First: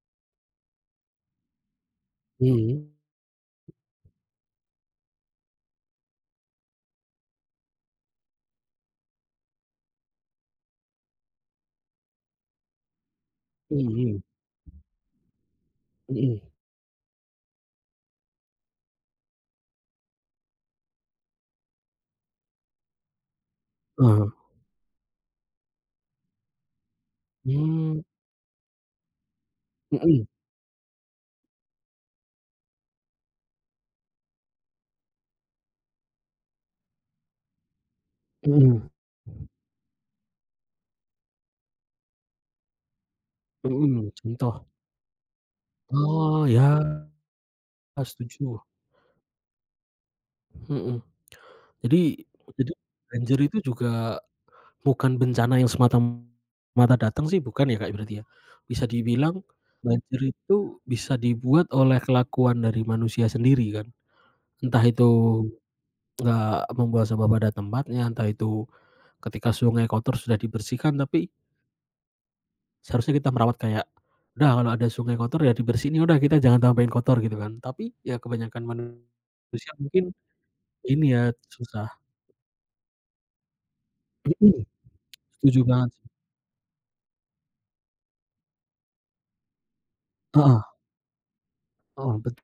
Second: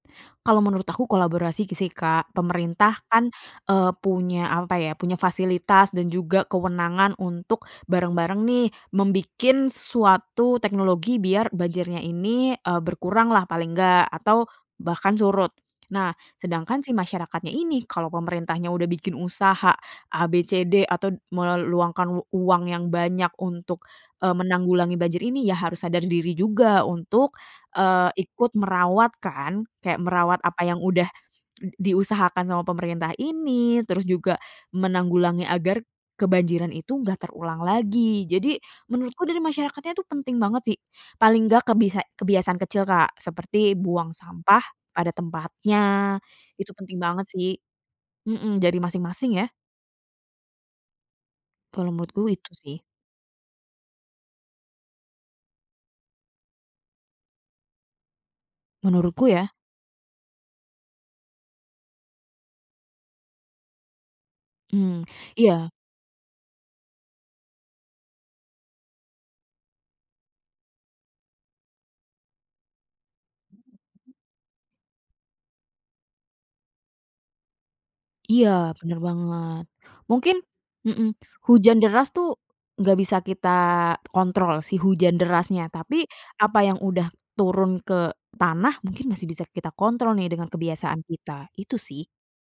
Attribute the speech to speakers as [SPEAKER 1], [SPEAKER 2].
[SPEAKER 1] Kalau menurut aku kolaborasi sih, Kak.
[SPEAKER 2] Mhm.
[SPEAKER 1] Pemerintah kan, eee, punya apa ya, punya fasilitas dan juga kewenangan untuk bareng-bareng nih, membikin suatu teknologi biar banjirnya ini, eee, berkuranglah paling nggak,
[SPEAKER 2] Mhm.
[SPEAKER 1] atau bahkan surut. Nah,
[SPEAKER 2] Mhm.
[SPEAKER 1] sedangkan si masyarakatnya ini, kalau pemerintahnya udah bikin usaha A, B, C, D, atau meluangkan uang yang banyak untuk, eee,
[SPEAKER 2] Eh.
[SPEAKER 1] menanggulangi banjir ini, ya harus sadar diri juga untuk,
[SPEAKER 2] Mmm.
[SPEAKER 1] eee, ikut merawat kan. Kayak
[SPEAKER 2] Hmm.
[SPEAKER 1] merawat apa yang udah diusahakan sama pemerintah ini, terus juga menanggulangi agar kebanjiran itu gak terulang lagi. Jadi,
[SPEAKER 2] Mhm.
[SPEAKER 1] menurutku dari masyarakatnya tuh penting banget sih, paling gak, kebisa kebiasaan kecil Kak, seperti
[SPEAKER 2] Mhm,
[SPEAKER 1] buang sampah
[SPEAKER 2] contoh?
[SPEAKER 1] pada tempatnya,
[SPEAKER 2] Oh,
[SPEAKER 1] itu
[SPEAKER 2] iya,
[SPEAKER 1] penting banget sih.
[SPEAKER 2] eee,
[SPEAKER 1] Hmm,
[SPEAKER 2] setuju.
[SPEAKER 1] jadi masing-masing ya.
[SPEAKER 2] Hmm.
[SPEAKER 1] Kalau
[SPEAKER 2] Jadi,
[SPEAKER 1] menurutku itu
[SPEAKER 2] itu
[SPEAKER 1] sih.
[SPEAKER 2] banjir itu juga bukan bencana yang semata-mata datang sih, bukan ya Kak, berarti ya. Bisa
[SPEAKER 1] Menurutku
[SPEAKER 2] dibilang,
[SPEAKER 1] ya.
[SPEAKER 2] banjir itu bisa dibuat oleh kelakuan dari manusia sendiri kan, entah
[SPEAKER 1] Mmm,
[SPEAKER 2] itu
[SPEAKER 1] iya.
[SPEAKER 2] nggak membuang sampah pada tempatnya, entah itu ketika sungai kotor, sudah dibersihkan, tapi seharusnya kita merawat kayak,
[SPEAKER 1] Mhm.
[SPEAKER 2] udah, kalau ada sungai kotor ya dibersihin, ya udah kita jangan tambahin kotor, gitu kan. Tapi, ya
[SPEAKER 1] Iya,
[SPEAKER 2] kebanyakan
[SPEAKER 1] bener banget,
[SPEAKER 2] manusia mungkin
[SPEAKER 1] mungkin
[SPEAKER 2] ini
[SPEAKER 1] hmm,
[SPEAKER 2] ya,
[SPEAKER 1] hujan
[SPEAKER 2] susah.
[SPEAKER 1] deras tuh nggak bisa kita
[SPEAKER 2] Hmm,
[SPEAKER 1] kontrol, si hujan
[SPEAKER 2] setuju
[SPEAKER 1] derasnya.
[SPEAKER 2] banget
[SPEAKER 1] Tapi
[SPEAKER 2] sih.
[SPEAKER 1] apa yang udah turun ke tanah, mungkin masih bisa kita kontrol nih dengan
[SPEAKER 2] Heeh.
[SPEAKER 1] kebiasaan kita, itu sih.
[SPEAKER 2] Oh, betu